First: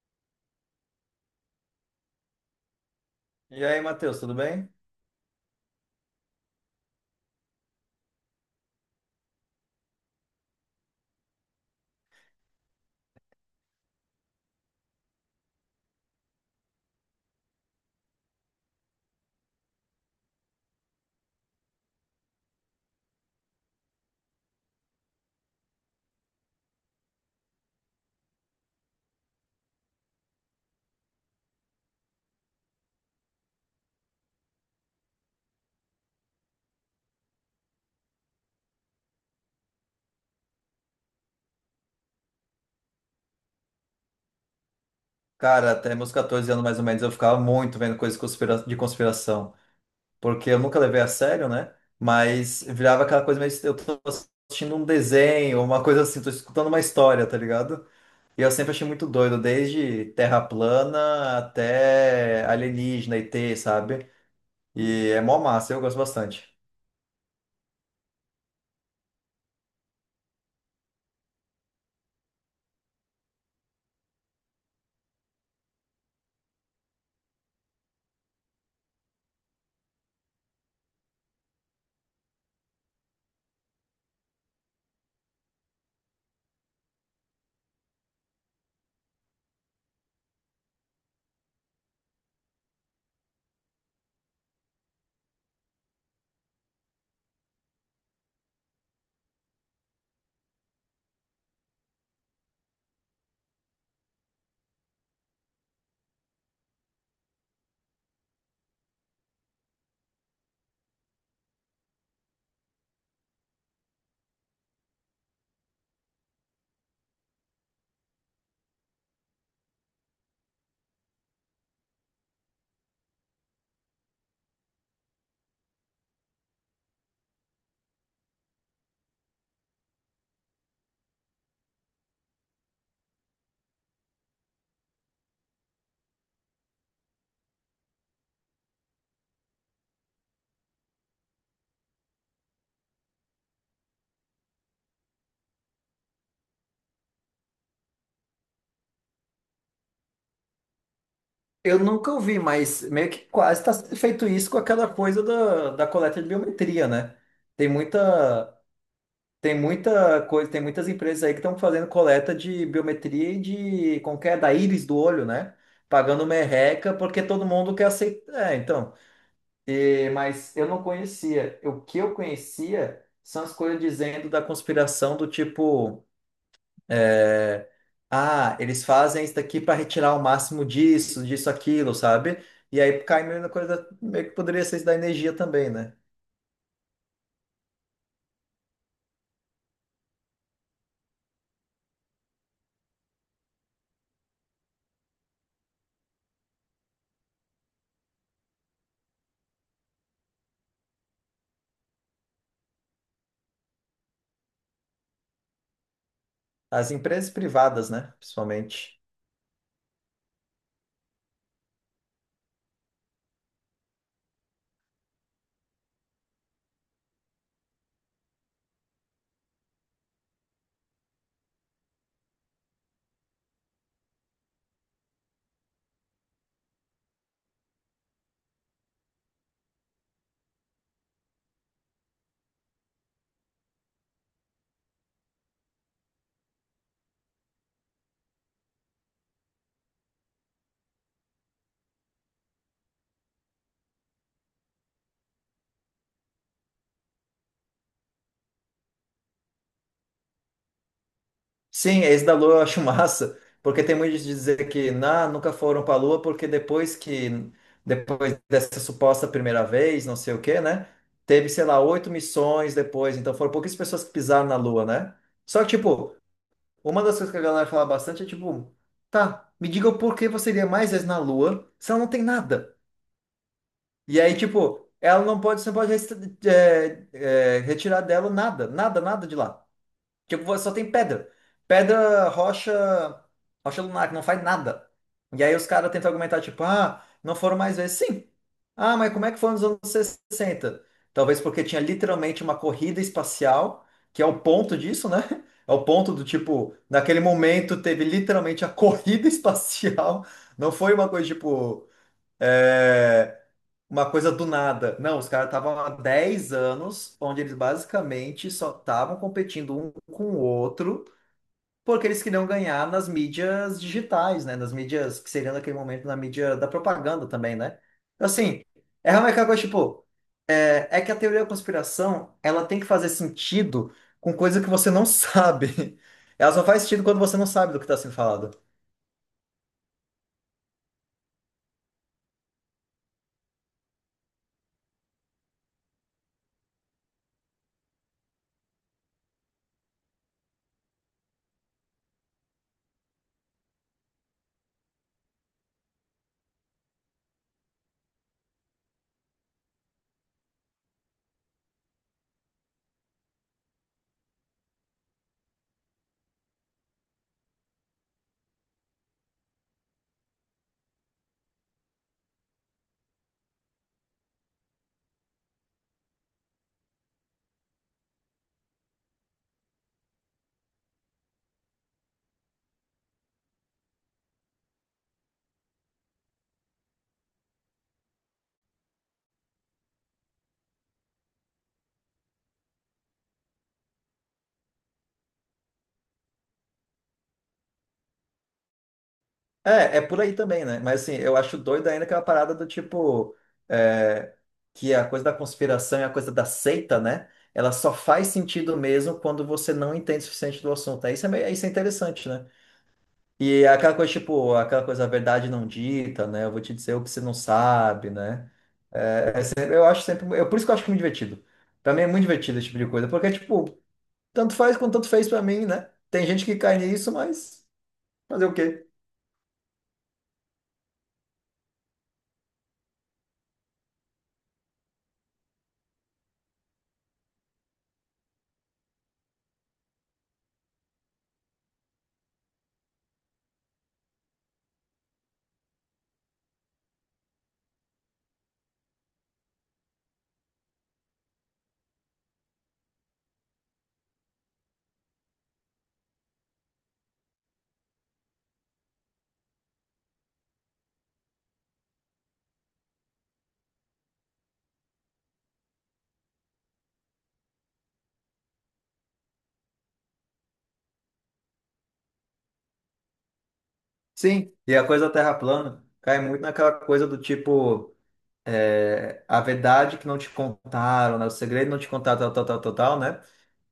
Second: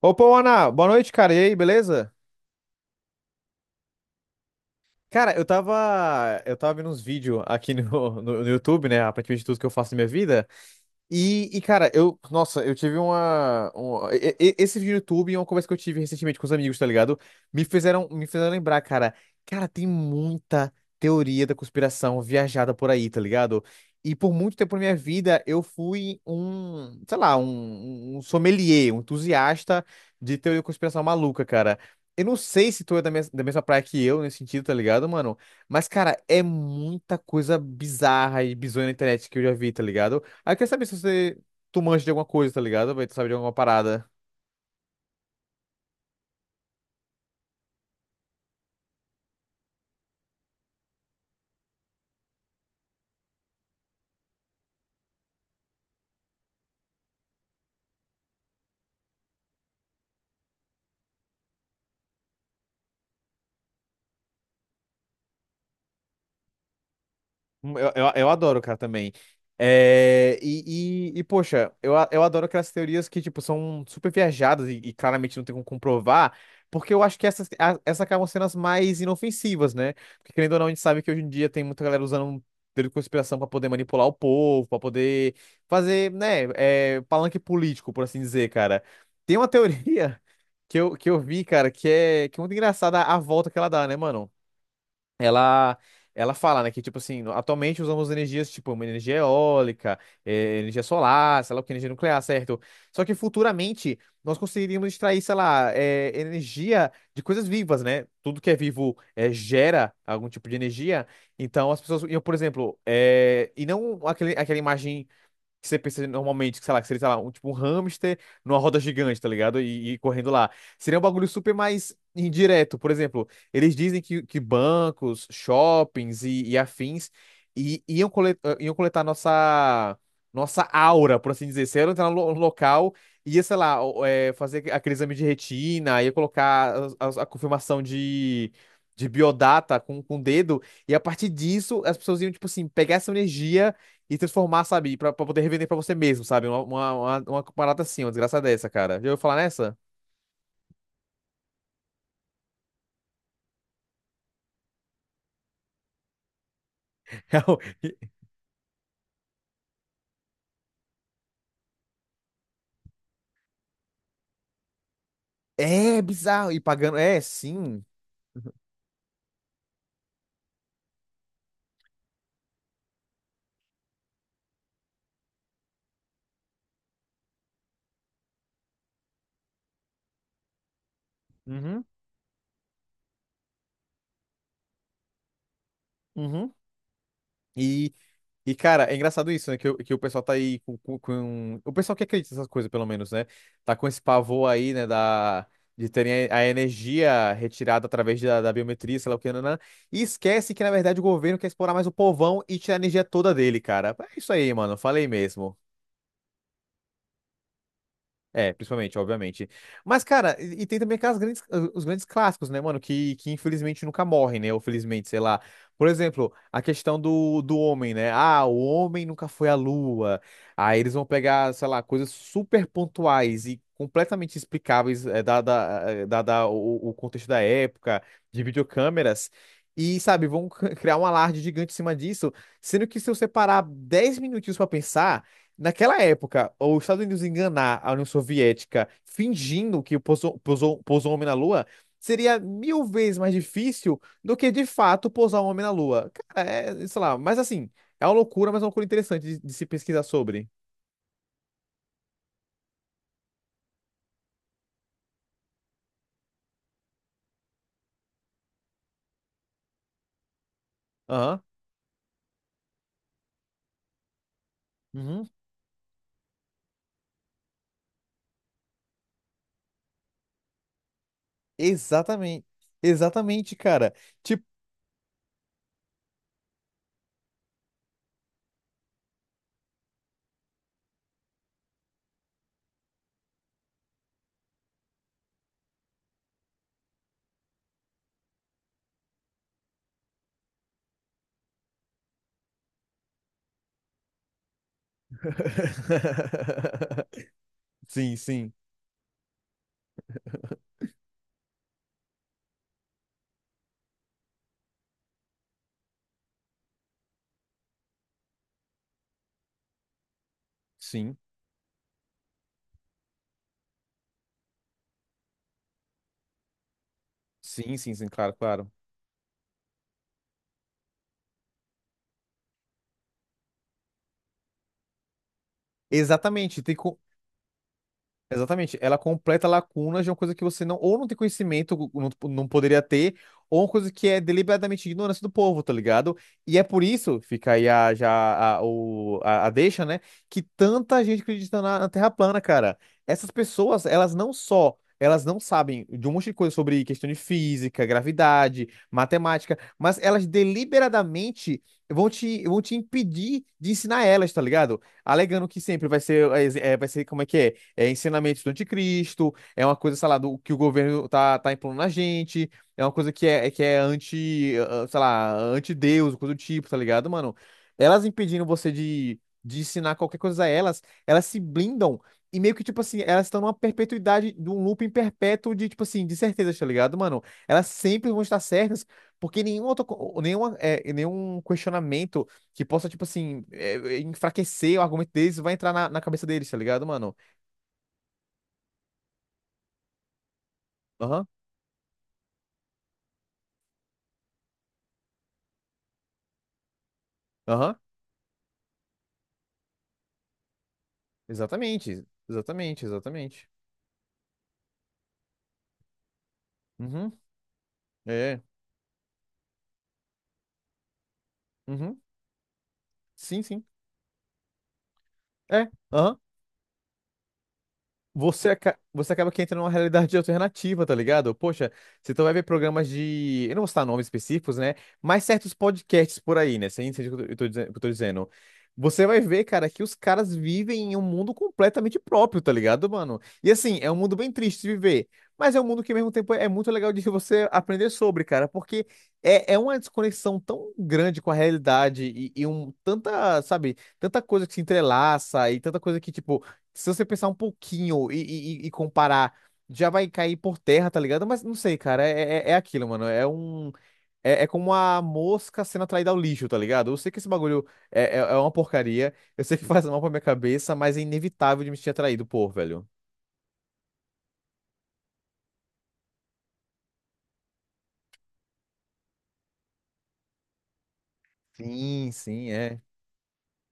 Opa, Ana, boa noite, cara. E aí, beleza? E aí, Matheus, tudo bem? Cara, eu tava vendo uns vídeos aqui no YouTube, né? Aparentemente tudo que eu faço na minha vida. E, cara, eu. Nossa, eu tive uma. Um- e- esse vídeo do YouTube e uma conversa que eu tive recentemente com os amigos, tá ligado? Me fizeram lembrar, cara. Cara, tem muita teoria da conspiração viajada por aí, tá ligado? E por muito tempo na minha vida, eu fui Sei lá, um sommelier, um entusiasta de teoria da conspiração maluca, cara. Eu não sei se tu é da mesma praia que eu nesse sentido, tá ligado, mano? Mas, cara, é muita coisa bizarra e bizonha na internet que eu já vi, tá ligado? Aí eu saber se você. Tu manja de alguma coisa, tá ligado? Vai, tu sabe de alguma parada. Cara, até meus 14 anos mais ou menos eu ficava muito vendo coisas conspira- de conspiração, porque eu nunca levei a sério, né? Mas virava aquela coisa meio. Eu tô assistindo um desenho, uma coisa assim, tô escutando uma história, tá ligado? E eu sempre achei muito doido, desde terra plana até alienígena, e ET, sabe? E é mó massa, eu gosto bastante. Eu adoro, cara, também. É, e, poxa, eu adoro aquelas teorias que, tipo, são super viajadas e claramente não tem como comprovar, porque eu acho que essas acabam sendo as mais inofensivas, né? Porque, querendo ou não, a gente sabe que hoje em dia tem muita galera usando teoria de conspiração pra poder manipular o povo, pra poder fazer, né, palanque político, por assim dizer, cara. Tem uma teoria que eu vi, cara, que é muito engraçada a volta que ela dá, né, mano? ela ela fala, né, que tipo assim, atualmente usamos energias tipo uma energia eólica, energia solar, sei lá o que, energia nuclear, certo? Só que futuramente nós conseguiríamos extrair, sei lá, energia de coisas vivas, né? Tudo que é vivo gera algum tipo de energia. Então as pessoas, iam, por exemplo, e não aquela imagem que você pensa normalmente, que, sei lá, que seria, sei lá, tipo um hamster numa roda gigante, tá ligado? E correndo lá. Seria um bagulho super mais indireto. Por exemplo, eles dizem que bancos, shoppings e afins iam coletar nossa aura, por assim dizer. Se ela entrar no local, ia, sei lá, fazer aquele exame de retina, ia colocar confirmação de. De biodata com o dedo, e a partir disso as pessoas iam, tipo assim, pegar essa energia e transformar, sabe? Pra poder revender pra você mesmo, sabe? Uma parada assim, uma desgraça dessa, cara. Já ouviu falar nessa? Eu nunca ouvi, mas meio que quase está sendo feito isso com aquela coisa da coleta de biometria, né? Tem muita. Tem muita coisa, tem muitas empresas aí que estão fazendo coleta de biometria e de como que é, da íris do olho, né? É Pagando bizarro. E merreca pagando. É, porque todo mundo sim. quer aceitar. É, então. É, mas eu não conhecia. O que eu conhecia são as coisas dizendo da conspiração do tipo, é, ah, eles fazem isso daqui para retirar o máximo disso, disso, Uhum, aquilo, sabe? E aí cai meio na coisa, meio que poderia ser isso da energia também, né? uhum. E E, cara, é engraçado isso, né? Que o pessoal tá aí O pessoal que acredita nessas coisas, pelo menos, né? Tá com esse pavor aí, né? Da... De terem a energia retirada através da biometria, sei lá o que, nanã, e esquece que, na verdade, o governo quer explorar mais o povão e tirar a energia toda dele, cara. É isso aí, mano. Falei mesmo. As empresas privadas, né? É, principalmente, Principalmente. obviamente. Mas, cara, e tem também aquelas os grandes clássicos, né, mano, que infelizmente nunca morrem, né, ou felizmente, sei lá. Por exemplo, a questão do homem, né? Ah, o homem nunca foi à Lua. Aí eles vão pegar, sei lá, coisas super pontuais e completamente explicáveis, dada o contexto da época, de videocâmeras. E, sabe, vão criar um alarde gigante em cima disso, sendo que se eu separar 10 minutinhos pra pensar. Naquela época, os Estados Unidos enganar a União Soviética fingindo que pousou um homem na Lua seria mil vezes mais difícil do que de fato pousar um homem na Lua. Cara, sei lá, mas assim, é uma loucura, mas é uma loucura interessante de se pesquisar sobre. Sim, esse da Lua eu acho massa, porque tem muito de dizer que nah, nunca foram para a Lua, porque depois dessa suposta primeira vez, não sei o quê, né? Aham. Teve, sei lá, oito missões depois, então foram poucas pessoas que pisaram na Lua, né? Uhum. Só que, tipo, uma das coisas que a galera fala bastante é tipo, tá, me diga o porquê você iria mais vezes na Lua se ela não tem Exatamente. nada. Exatamente, cara. E aí, Tipo. tipo, ela não pode, você não pode retirar dela nada, nada, nada de lá. Tipo, só tem pedra. Pedra, rocha, rocha lunar, que não faz nada. E aí os caras tentam argumentar, tipo, ah, não foram mais vezes. Sim. Ah, mas como é que foi nos anos 60? Talvez porque tinha literalmente uma corrida espacial, que é o ponto disso, né? É o ponto do tipo, naquele momento teve Sim, sim. literalmente a corrida espacial. Não foi uma coisa tipo. Eh, Uma coisa do nada. Não, os caras estavam há 10 anos, onde eles basicamente só estavam competindo um com o outro, Sim. porque eles queriam ganhar nas mídias digitais, né? Nas mídias que seriam naquele momento na mídia da propaganda também, Sim, né? sim, sim, Então, claro, assim, claro. é realmente aquela coisa, tipo, é que a teoria da conspiração, ela tem que fazer sentido com coisa que você não sabe. Ela Exatamente. só faz sentido quando você não sabe do que está sendo falado. Exatamente, ela completa lacunas de uma coisa que você não, ou não tem conhecimento, ou não, tipo, não poderia ter, ou uma coisa que é deliberadamente ignorância do povo, tá ligado? E é por isso, fica aí a, já a, o, a, a deixa, né? Que tanta gente acredita na Terra plana, cara. Essas pessoas, elas não só, elas não sabem de um monte de coisa sobre questão de física, gravidade, matemática, mas elas deliberadamente vão te impedir de ensinar elas, tá ligado? Alegando que sempre vai ser, como é que é? É ensinamento do anticristo, é uma coisa, sei lá, que o governo tá impondo na gente, é uma coisa que é sei lá, anti-Deus, coisa do tipo, tá ligado, mano? Elas impedindo você de ensinar qualquer coisa a elas, elas se blindam e meio que, tipo assim, elas estão numa perpetuidade, num looping perpétuo de, tipo assim, de certezas, tá ligado, mano? Elas sempre vão estar certas, porque nenhum outro, co- nenhuma, é, nenhum questionamento que possa, tipo assim, enfraquecer o argumento deles vai entrar na cabeça deles, tá ligado, mano? É, é por aí também, né? Mas assim, Aham. eu acho doido ainda aquela parada do tipo, é, que a coisa da conspiração e a coisa da seita, né? Ela Aham, só faz sentido mesmo quando você não entende o suficiente do assunto. Aí isso é, isso é exatamente, interessante, né? exatamente, exatamente. E é aquela coisa, tipo, aquela coisa, a verdade não dita, né? Eu vou te dizer o que Uhum, você não sabe, é, é. né? Eu acho sempre. Eu, por isso que eu acho muito divertido. Pra Uhum, mim é muito divertido esse tipo de coisa, porque, sim, sim, tipo, tanto faz quanto tanto fez pra mim, é, né? aham. Tem gente que cai nisso, mas fazer você, o aca- quê? você acaba que entra numa realidade alternativa, tá ligado? Poxa, você então vai ver programas de. Eu não vou citar nomes específicos, né? Mas certos podcasts por aí, né? Você entende o que eu tô dizendo? Você vai ver, cara, que os caras vivem em um mundo completamente próprio, tá ligado, mano? E assim, é um mundo bem triste de viver. Mas é um mundo que, ao mesmo tempo, é muito legal de você aprender sobre, cara, porque é uma desconexão tão grande com a realidade e tanta, sabe, tanta coisa que se entrelaça e tanta coisa que, tipo, se você pensar um pouquinho e comparar, já vai cair por terra, tá ligado? Mas não sei, cara, é aquilo, mano. É um. É como a mosca sendo atraída ao lixo, tá ligado? Eu sei que esse bagulho é uma porcaria, eu sei que faz mal pra minha cabeça, mas é inevitável de me sentir atraído, pô, velho. Sim, e a coisa da Terra plana cai muito naquela coisa do tipo, é, a verdade que não te contaram, né? O segredo não te Sim, contaram, tal, tal, sim, tal, tal, é. tal, né?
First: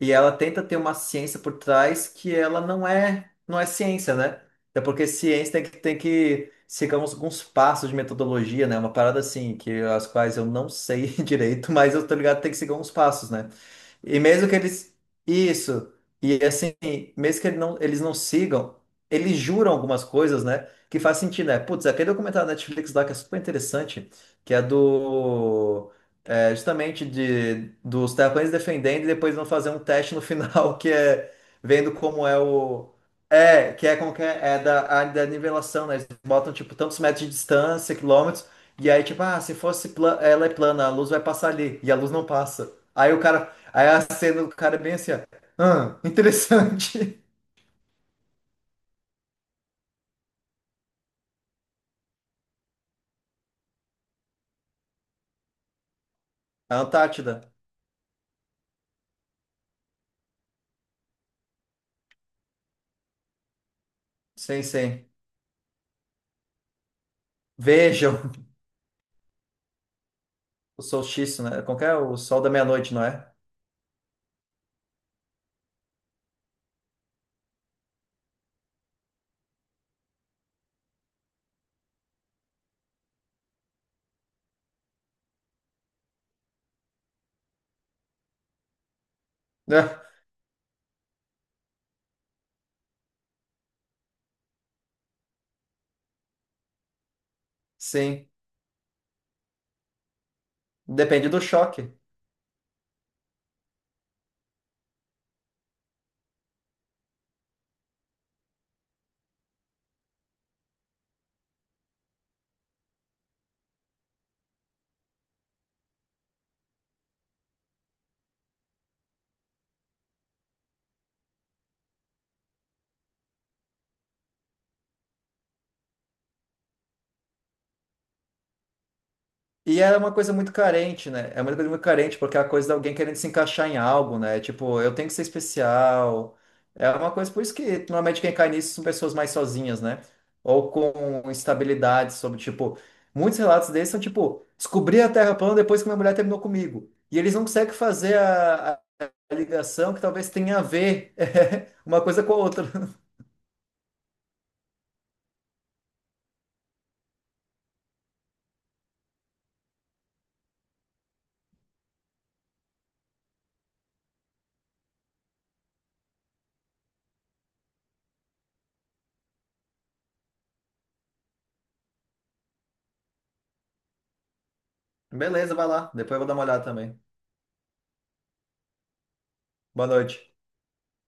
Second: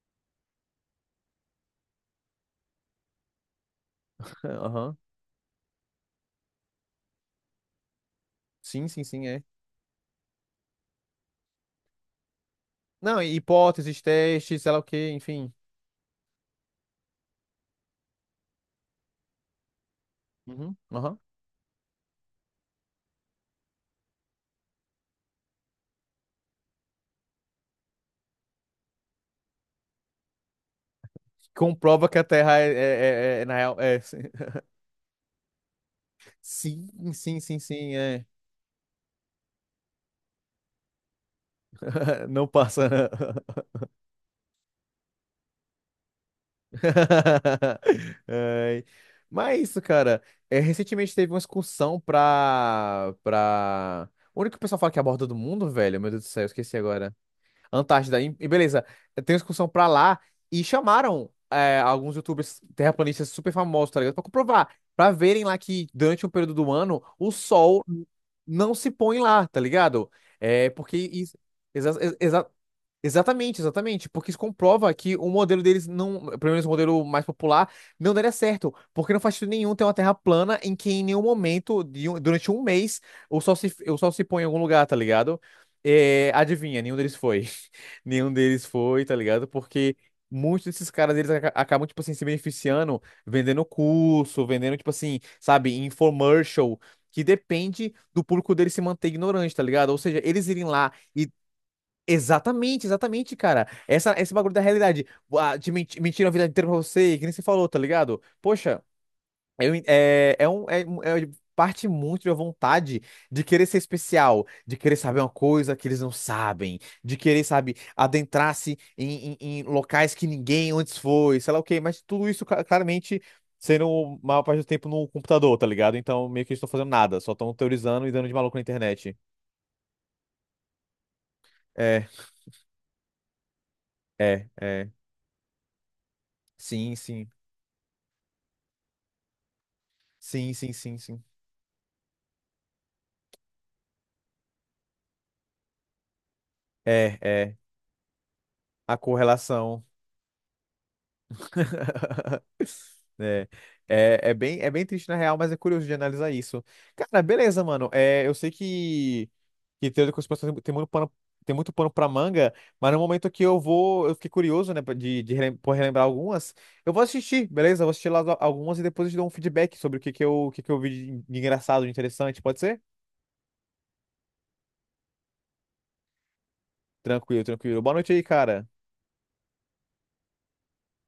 E ela tenta ter uma ciência por trás que ela não é, não é ciência, né? Até Aham. porque ciência tem que seguir uns, alguns passos de metodologia, né? Sim, Uma sim, parada sim, é. assim, que as quais eu não sei direito, mas eu tô ligado que tem que seguir uns Não, passos, e né? hipóteses, E mesmo que testes, sei lá o eles. quê, enfim. Isso. E assim, mesmo que eles não sigam, eles juram algumas coisas, né? Uhum, Que aham. faz sentido, né? Putz, aquele documentário da Netflix lá que é super interessante, que é do. É, justamente de, dos terraplanistas defendendo e depois vão fazer um teste no final, que é vendo Comprova que a como é Terra é, é, o. é- é, na É, real. que é É. como que é, é da área da nivelação, né? Eles botam, tipo, Sim, tantos metros de sim, sim, distância, sim, é. quilômetros, e aí, tipo, ah, se fosse pla- ela é plana, a luz vai passar ali, e a luz não Não passa. passa, né? Aí a cena do cara é bem assim, ó. Ah, interessante. Ai. Mas é isso, cara. É, recentemente teve uma excursão O único que o pessoal fala que é a borda do mundo, velho. Meu Deus do céu, eu esqueci A agora. Antártida. Antártida. E beleza, tem uma excursão pra lá e chamaram alguns youtubers terraplanistas super famosos, tá ligado? Pra Sim, comprovar, sim. pra verem lá que durante um período do ano o sol Vejam não se põe lá, tá ligado? É o porque isso... solstício, né? Qual que é? O sol da meia-noite, não é? Exatamente, exatamente, porque isso comprova que o modelo deles não, pelo menos o modelo mais popular, não daria certo, porque não faz sentido nenhum ter uma terra plana em que em nenhum momento, durante um mês, o sol se põe em algum lugar, tá ligado? É, adivinha, nenhum deles foi. Nenhum deles foi, tá ligado? É. Porque muitos desses caras, eles acabam, tipo assim, se beneficiando, vendendo curso, vendendo, tipo assim, sabe, infomercial, que depende do Sim. público deles se manter ignorante, tá ligado? Ou seja, eles irem lá Depende e. do choque. Exatamente, exatamente, cara. Esse bagulho da realidade. Ah, de mentira a vida inteira pra você, que nem você falou, tá ligado? Poxa, eu en- é, é, um, é, um- é parte muito da vontade de querer ser especial, de querer saber uma coisa que eles não sabem, de querer, sabe, adentrar-se em locais que ninguém antes foi, sei lá o quê, mas tudo isso claramente sendo maior parte do tempo no computador, tá ligado? Então meio que eles estão fazendo nada, só estão teorizando e dando de maluco na internet. E é uma coisa muito carente, né? É uma coisa muito É, carente, porque é a coisa de alguém querendo se encaixar em algo, né? é, Tipo, é. eu tenho que ser especial. É Sim, uma sim. coisa, por isso que normalmente quem cai nisso são pessoas mais sozinhas, né? Sim, Ou sim, sim, sim. com instabilidade sobre, tipo, muitos relatos desses são, tipo, descobri a Terra plana depois que minha mulher terminou comigo. É, E eles não é. conseguem fazer A a correlação. ligação que talvez tenha a ver uma coisa com a outra. É, é bem triste na real, mas é curioso de analisar isso. Cara, beleza, mano. É, eu sei que teoria da conspiração tem muito pano, tem muito pano pra manga, mas no momento que eu vou, eu fiquei curioso, né, por relembrar algumas, eu vou assistir, beleza? Eu vou assistir lá algumas e depois eu te dou um feedback sobre o que que eu vi de engraçado, de interessante, pode ser? Beleza, vai lá. Depois eu vou dar uma olhada também. Tranquilo, tranquilo. Boa noite aí, cara. Boa noite.